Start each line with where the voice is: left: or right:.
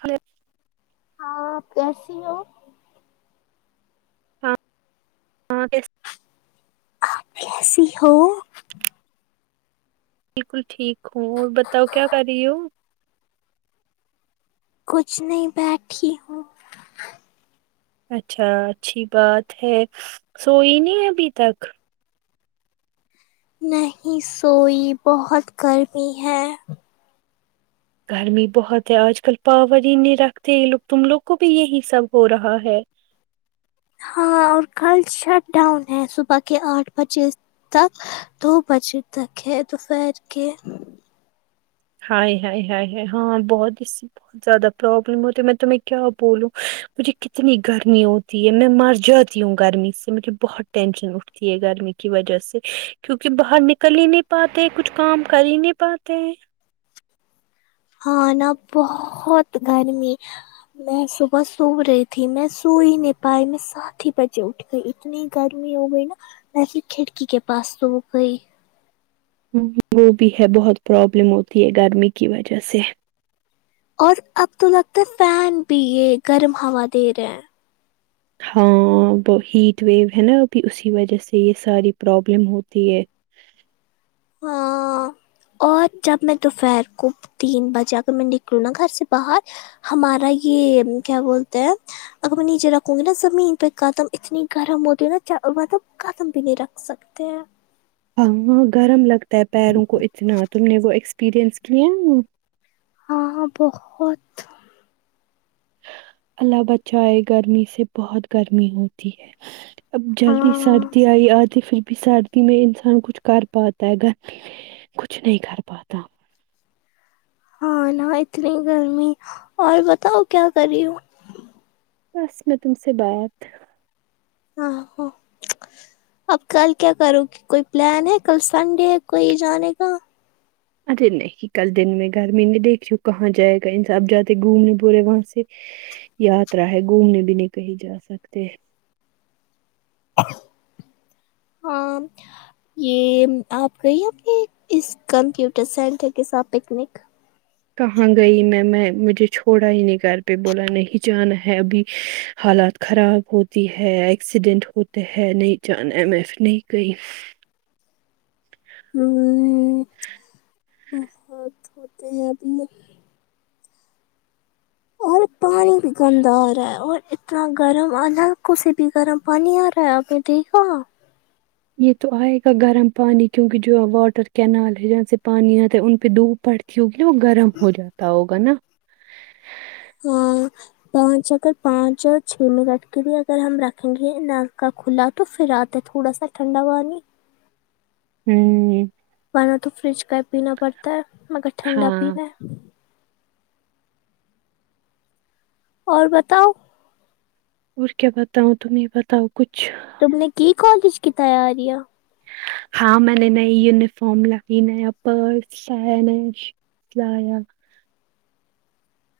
right: ہ
left: ہاںپ کیسی ہو
right: ہاں ہاں
left: سیہو
right: بالکل ٹھیک ہوں اور بتاؤ کیا کر رہی ہو
left: کچھ نہیں بیٹھی ہوں
right: اچھا اچھی بات ہے سوئی نہیں ابھی تک
left: نہیں سوئی بہت گرمی ہے
right: گرمی بہت ہے آج کل پاور ہی نہیں رکھتے یہ لوگ تم لوگ کو بھی یہی سب ہو رہا ہے
left: ہاں اور کل شٹ ڈاؤن ہے صبح کے آٹھ بجے تک دو بجے تک ہے دوپہر کے
right: ہائے ہ ہ ہاں بہت ہی بت زیادہ پرابلم ہوتی میں تمہیں کیا بولوں مجھے کتنی گرمی ہوتی ہے میں مر جاتی ہوں گرمی سے مجھے بہت ٹینشن اٹھتی ہے گرمی کی وجہ سے کیوںکہ باہر نکل ہی نہیں پاتے کچھ کام کر ہی نہیں پاتے ہیں
left: ہاں نا بہت گرمی میں صبح سو رہی تھی میں سو ہی نہیں پائی میں سات ہی بجے اٹھ گئی اتنی گرمی ہو گئی نا ویسے کھڑکی کے پاس تو ہو گئی
right: وہ بھی ہے بہت پروابلم ہوتی ہے گرمی کی وجہ سے
left: اور اب تو لگتا ہے فین بھی یہ گرم ہوا دے رہے ہیں
right: ہاں ہیٹ ویو ہے نا ابھی اسی وجہ سے یہ ساری پرابلم ہوتی ہے
left: ہاں اور جب میں دوپہر کو تین بجا کر میں نکلوں نا گھر سے باہر ہمارا یہ کیا بولتے ہیں اگر میں نیچے رکھوں گی نا زمین پہ قدم اتنی گرم ہوتی ہے نا مطلب قدم بھی نہیں رکھ سکتی تے ہے
right: ا ہاں گرم لگتا ہے پیروں کو اتنا تم نے وہ ایکسپریئنس کیا
left: ہاں ہاں بہت
right: اللہ بچائے گرمی سے بہت گرمی ہوتی ہے اب جلدی
left: ہاں
right: سردی آئی آتی پھر بھی سردی میں انسان کچھ کر پاتا ہےگرمی مے کچھ نہیں کر پاتا
left: ہاں نا اتنی گرمی اور بتاؤ کیا کررہی ہوں
right: بس میں تم سے بات
left: ہاں ہاں اب کل کیا کرو کہ کوئی پلان ہے کل سنڈے ہے کوئی جانے کا
right: ارے نہیں کل دن میں گرمی نہیں دیکھ کہاں جائے گا انسان جاتے گھومنے پورے وہاں سے یاترا ہے گھومنے بھی نہیں کہیں جا سکتے
left: ہاں یہ آپ گئی اپنے اس کمپیوٹر سینٹر کے ساتھ پکنک
right: کہاں گئی میں میں مجھے چھوڑا ہی نہیں گھر پہ بولا نہیں جانا ہے ابھی حالات خراب ہوتی ہے ایکسیڈیننٹ ہوتے ہے نہیں جا نا ایم ایف نہیں گئی
left: امم بہت ہوتے ہیں ابھی اور پانی ات گندا ارہا ہے اور اتنا گرم آ نا کوسی بھی گرم پانی آ رہا ہے آپ نے دیکھا
right: یہ تو آئے گا گرم پانی کیونکہ جو واٹر کینال ہے جہاں سے پانی آتا ہے ان پہ دوب پڑ چونکی وہ گرم ہو جاتا ہوگا نا
left: ہاں پانچ اگر پانچ اور چھ منٹ کے بھی اگر ہم رکھیں گے نل کا کھلا تو پھر آتے تھوڑا سا ٹھنڈا پانی
right: ہوں
left: نہ تو فریج کا ہی پینا پڑتا ہے مگر ٹھنڈا
right: ہاں
left: پینا ہے اور بتاؤ
right: اور کیا بتاؤں تمہی بتاؤ کچھ
left: تم نے کی کالج کی تیاریا
right: ہاں میں نے نئی یونیفارم لائی نیا پرس نیا شوز لایا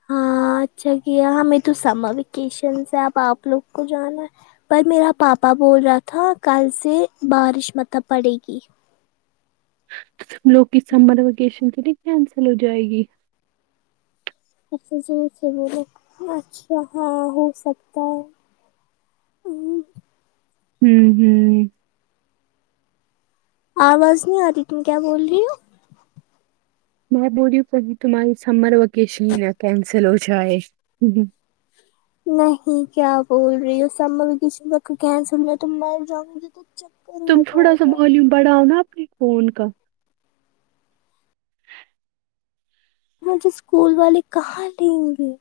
left: ہاں اچھا کیا ہمیں تو سمر ویکیشن سے اب آپ لوگ کو جانا ہے پر میرا پاپا بول رہا تھا کل سے بارش مطلب پڑے گی
right: لوگ کی سمر وکیشن کینی کینسل ہو جائے گی
left: اچھا ہاں ہو سکتا ہے ام
right: ہوں ہوں
left: آواز نہیں آ رہی تم کیا بول رہی ہو
right: میں بولریوں کہ تمہاری سمر وکیشن ہی نا کینسل ہو جائے
left: نہیں کیا بول رہی ہو سممر ویکیشن تک کینسل رہ تو میں جاؤں گی تو چکر
right: تم
left: آ
right: تھوڑا
left: جائے
right: سا
left: گا
right: والیوم بڈھاونا انپے فون کا
left: مجھے اسکول والے کہاں لیں گی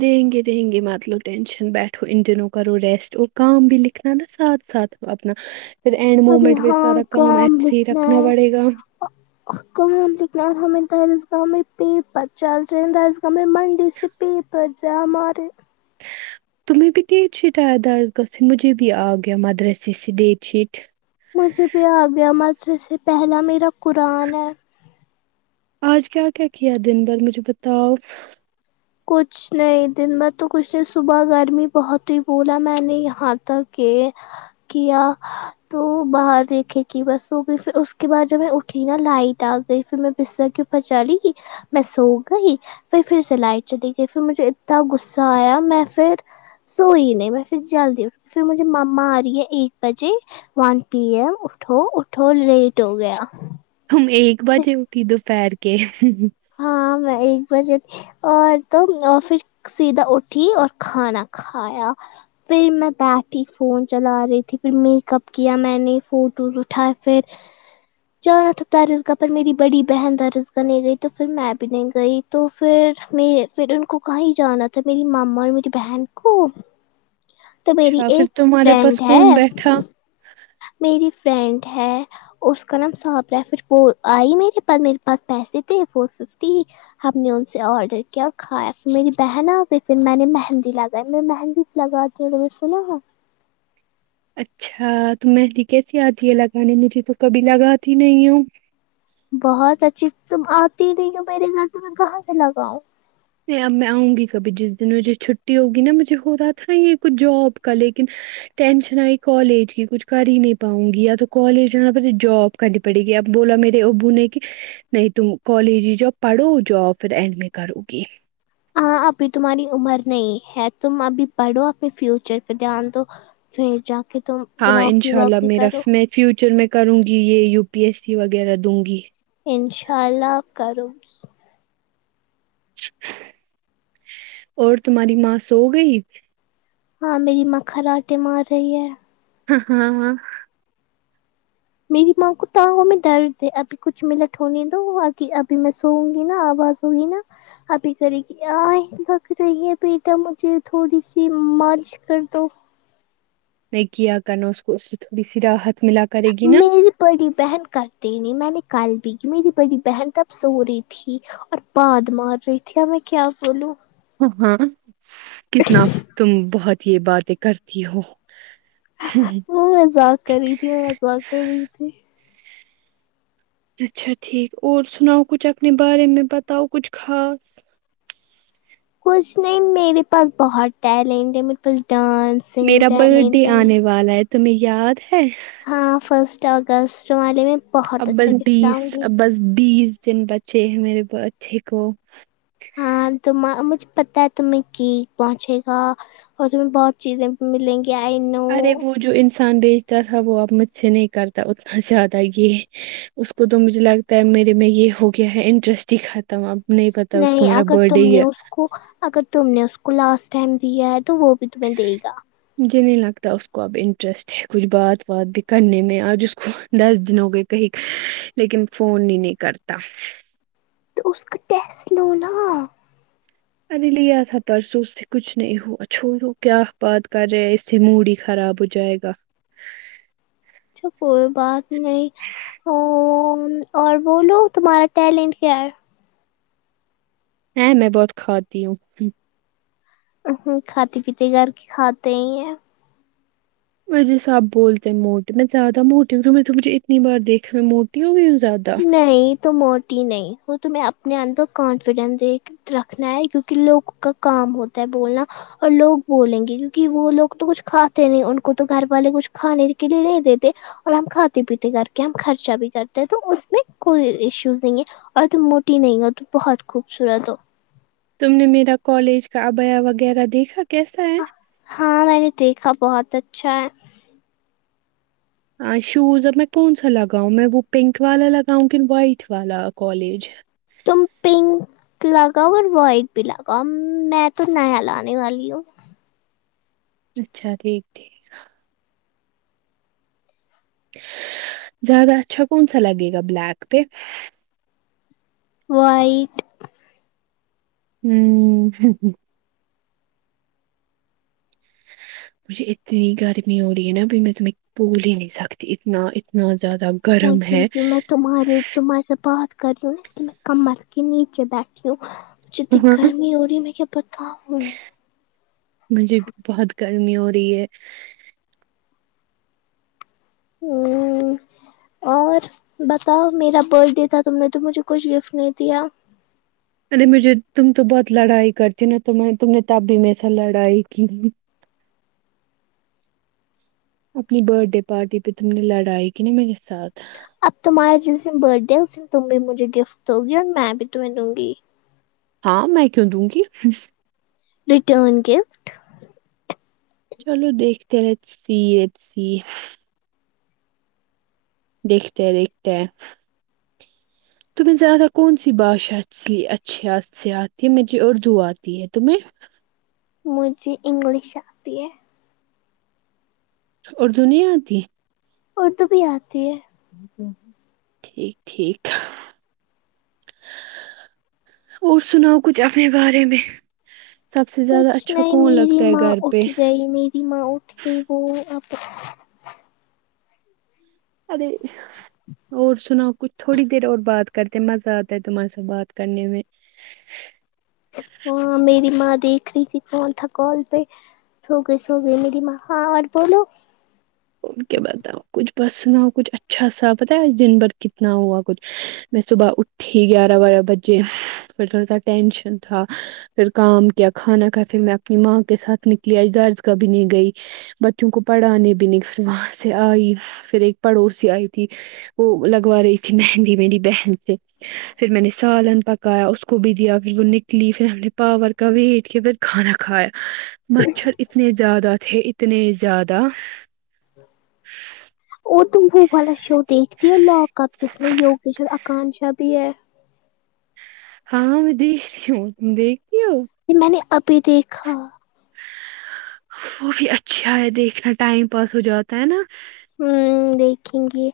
right: دینگے دینگے مت لو ٹیٹنشن بیٹھو ان دنوں کرو ریسٹ اور کام بھی لکھنا نا ساتھ ساتھ اپنا پھر اینڈ
left: ارے
right: مومنٹ پے
left: ہاں
right: سارا کام ایسے ہی رکھنا پڑے گا
left: ہاں کام لکن یار ہمے درس گاہ میں پیر پر چل رہے ہیں دارس گاہ میں منڈے سے پیر پے جہ مارے
right: تمہیں بھی ڈیٹ شیٹ آیا درس گاه سے مجھے بھی آ گیا مدرسے سے ڈیٹ شیٹ
left: مجھے بھی آ گیا مادر سے پہلا میرا قرآن ہے
right: آج کیا کیا کیا دن بھر مجھے بتاؤ
left: کچھ نہیں دن میں تو کچھ نہیں صبح گرمی بہت تھی بھولا میں نے یہاں تک کہ کیا تو باہر دیکھے کہ بس ہو گئی پھر اس کے بعد جب میں اٹھی نا لائٹ آ گئی پھر میں بستر کے پ چلی گئی میں سوگئی پھر پھر سے لائٹ چلی گئی پھر مجھے اتنا غصہ آیا میں پھر سوئی نہیں میں پھر جلدی اٹ پھر مجھے ماما آ رہی ہے ایک بجے ون پی ایم اٹھو اٹھو لیٹ ہو گیا
right: ہم ایک بجے اٹھی دوپہر کے
left: ہاں میں ایک بجے اور توا پھر سیدھا اٹھی اور کھانا کھایا پھر میں بیٹھی فون چلا رہی تھی پھر میک اپ کیا میں نے فوٹوز اٹھائے پھر چانا تھا درس گاہ پر میری بڑی بہن درس گاہ نہیں گئی تو پھر میں بھی نہیں گئی تو پھر میں پھر ان کو کہیں جانا تھا میری ماما اور میری بہن کو تو میری
right: اچھا پھر
left: ایک
right: تمہارے
left: فرینڈ
right: پاس
left: ہے
right: کون بیٹھا
left: میری فرینڈ ہے اس کا نام صابیا ہے پھر وہ آئی میرے پاس میرے پاس پیسے تھے فور ففٹی ہم نے ان سے آرڈر کیا کھایہ میری بہن آ گئی پھر میں نے مہندی لگائی میں مہندی لگاتے ہوئے میں نے سنا
right: اچھا تو مہندی کیسی آتی ہے لگانے مجھے تو کبھی لگاتی نہیں ہوں
left: بہت اچھی تم آتی ہی نہیں ہو میرے گھر تو میں کہاں سے لگاؤں
right: نہیں اب میں آؤں گی کبھی جس دن مجھے چھٹی ہوگی نا مجھے ہو رہا تھا یہ کچھ جاب کا لیکن ٹینشن آئی کالج کی کچھ کر ہی نہیں پاؤں گی یا تو کالج یا پھر یہ جاب کرنی پڑے گی اب بولا میرے ابو نے کی نہیں تم کالج ہی جاؤ پڑھو جاب پھر اینڈ میں کرو گی
left: ہاں ابھی تمہاری عمر نہیں ہے تم ابھی پڑھو اپنے فیوچر پہ دھیان دو پھر جا کے تم کوئی
right: ہاں
left: نوکری
right: انشاء اللہ
left: وکری
right: میرا
left: کرو
right: میں فیوچر میں کروں گی یہ یو پی ایس سی وغیرہ دوں گی
left: انشاء اللہ کرو گی
right: اور تمہاری ماں سو گئی
left: ہاں میری ماں خراٹے مار رہی ہے
right: ہاں ہاں
left: میری ماں کو پاؤں میں درد ہے ابھی کچھ منٹ ہونے دو و آکے ابھی میں سوؤوں گی نا آواز تو ہے نا ابھی کرے گی آئیں پک رہی ہے بیٹا مجھے تھوڑی سی مالش کر دو
right: نہیں کیا کرنا اس کو اس سے تھوڑی سی راحت ملا کرے گی نا
left: میری بڑی بہن کرتی نہیں میں نے کل بھی کی میری بڑی بہن تب سو رہی تھی اور پاد مار رہی تھی اب میں کیا بولوں
right: ہ ہاں س کتنا س تم بہت یہ باتیں کرتی ہو
left: وہ مزاق کر رہی تھی میں مزاق کر رہی تھی
right: اچھا ٹھیک اور سناؤ کچھ اپنے بارے میں بتاؤ کچھ خاص
left: کچھ نہیں میرے پاس بہت ٹیلنٹ ہے میرے پاس ڈانس
right: میرا برتھ ڈے آنے والا ہے تمہیں یاد ہے
left: ہاں فسٹ اگستٹ والے میں
right: اب
left: بہت اچھا
right: بس
left: گفٹ
right: بیس
left: لاؤں گی
right: اب بس بیس دن بچے ہیں میرے برتھ دے کو
left: ہاں تو م مجھے پتا ہے تمہیں کیک پہنچےگا اس میں بہت چیزیں بھی ملیں گی ی آئی نو
right: ارے وہ جو انسان بیچتا تھا وہ اب مجھ سے نہیں کرتا اتنا زیادہ یہ اس کو تو مجھے لگتا ہے میرے میں یہ ہو گیا ہے انٹرسٹ ہی ختم اب نہیں پتا اس کو
left: نہیں
right: میرا
left: اگر
right: برتھ ڈے
left: تم
right: ہی
left: نے
right: ہے
left: اس کو اگر تم نے اس کو لاسٹ ٹائم دیا ہے تو وہ بھی تمہیں دے گا
right: مجھے نہیں لگتا اس کو اب انٹرسٹ ہے کچھ بات وات بھی کرنے میں آج کو دس دن ہو گئے کہیں لیکن فون ہی نہیں کرتا
left: اس کا ٹیسٹ لونا
right: ا لی س پرر سو سے کچھ نہیں ہو چھوڑو کیا بات کر رہے اس سے موڈ ہی خراب ہو جائے گا
left: اچھا کوئی بات نہیں ا اور بولو تمہارا ٹیلنٹ کیا ہے
right: ہا میں بہت کھاتی ہوں
left: ہو کھاتے پیتے گھر کے کھاتے ہی ہیں
right: م جی سب بولتے ہیں موٹے میں زیادہ موٹی تم نے تو مجھے اتنی بار دیکھے میں موٹی ہوگئی ہو زیادہ
left: نہیں تم موٹی نہیں وہ تو میں اپنے اندر کانفیڈینس دے رکھنا ہے کیونکہ لوگوں کا کام ہوتا ہے بولنا اور لوگ بولیں گے کیونکہ وہ لوگ تو کچھ کھاتے نہیں ان کو تو گھر والے کچھ کھانے کے لیے نہیں دیتے اور ہم کھاتے پیتے کر کے ہم خرچہ بھی کرتے ہیں تو اس میں کوئی ایشوز نہیں ہے اور تم موٹی نہیں ہو تم بہت خوبصورت ہو
right: تم نے میرا کالج کا ابیا وغیرہ دیکھا کیسا ہے
left: ہاں میں نے دیکھا بہت اچھا ہے
right: شوز اب میں کون سا لگاؤں میں وہ پنک والا لگاؤں کن وائٹ والا کالج
left: تم پنک لگاؤ اور وائٹ بھی لگاؤ میں تو نیا لانے والی ہوں
right: اچھا ٹھیک ٹھیک زیادہ اچھا کون سا لگے گا بلیک پہ
left: وائٹ
right: ہم ہم مجھے اتنی گرمی ہو رہی ہے نا ابی میں تمی بول ہی نہیں سکتی اتنا اتنا زیادہ گرم ہے
left: جی میں تمہاریے تمہارے سے بات کر رہی ہوں نا اس لیے میں کمر کے نیچے بیٹھ وں مجھے اتنی
right: ہاں۔
left: گرمی ہو رہی ہے میں کیا پتا ہوں
right: مجھے بھی بہت گرمی ہو رہی ہے
left: ہا اور بتاؤ میرا برتھ ڈے تھا تم نے تو مجھے کچھ گفٹ نہیں دیا
right: ارے مجھے تم تو بہت لڑائی کرتی ہو نا تو میں تم نے تب بھی میںیر سے لڑائی کی اپنی برتھڈے پارٹی پہ تم نے لڑائی کن میے ساتھ
left: اب تمہارے جس دن برتھ ڈے ہے اسس دن تم بھی مجھے گفٹ دوگی اور میں بھی تمہیں دوں گی
right: ہاں میں کیوں دوں گی
left: ریٹرن گفٹ
right: چلو دیکھتے ہیں ات س سی دیکھتے دیکھتے ہیں تمہیں زیادہ کون سی باشا اچھی آ سے آتی ہے مری اردو آتی ہے تمہیں
left: مجھے انگلش آتی ہے
right: اردو نہیں آتی
left: اردو بھی آتی ہے
right: ٹھیک ٹھیک اور سناؤ کچھ اپنے بارے میں سب سے زیادہ
left: کچھ
right: اچھا
left: نہیں
right: کون
left: میری
right: لگتا ہے
left: ماں
right: گھر پہ
left: اٹھ گئی میری ماں اٹھ گئی وہ اب
right: ادے اور سناؤ کچھ تھوڑی دیر اور بات کرتے مزہ آتا ہے تمہارے سے بات کرنے میں
left: ہاں میری ماں دیکھ رہی تھی کون تھا کال پہ سو گئے سو گئے میری ماں ہاں اور بولو
right: ا کے بتاؤ کچھ بسنا کچھ اچھا سا پتا ہے آج دن بھر کتنا ہوا کچھ میں صبح اٹھ تیک گیارہ بارہ بجے پھر تھوڑا سا ٹینشن تھا پھر کام کیا کھانا کھا پھر میں اپنی ماں کے ساتھ نکلی اج درز کا بھی نہیں گئی بچوں کو پڑھانے بھی نہیں وہاں سے آئی پھر ایک پڑوسی آئی تھی وہ لگوا رہی تھی مہندی میری بہن سے پھر میں نے سالن پکایا اس کو بھی دیا پھر وہ نکلی پھر ہم نے پاور کبھی عید کے بعد کھانا کھایا مچھر اتنے زیادہ تھے اتنے زیادہ
left: اور تم وہو والا شو دیکھتی ہو لواک اپ جس میں یوگیش اور آکانشا بھی ہے
right: ہاںاں میں دیکھتی ہوں تم دیکھتی ہو
left: جی میں نے ابھی دیکھا
right: وہ بھی اچھا ہے دیکھنا ٹائم پاس ہو جاتا ہے نا
left: ہوں دیکھیں گی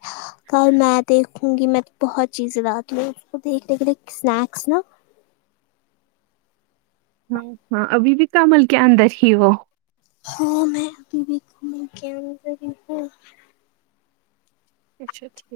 left: کل میں دیکھوں گی میں بہت چیزیں ر کو دیکھنے کےے اسنیکس نا
right: ہاں ہاں ابھی بھی کمل کے اندر ہی وہ
left: ہاں میں ابھی بھی گھمی گ گری ہوں
right: اچھا ٹھیک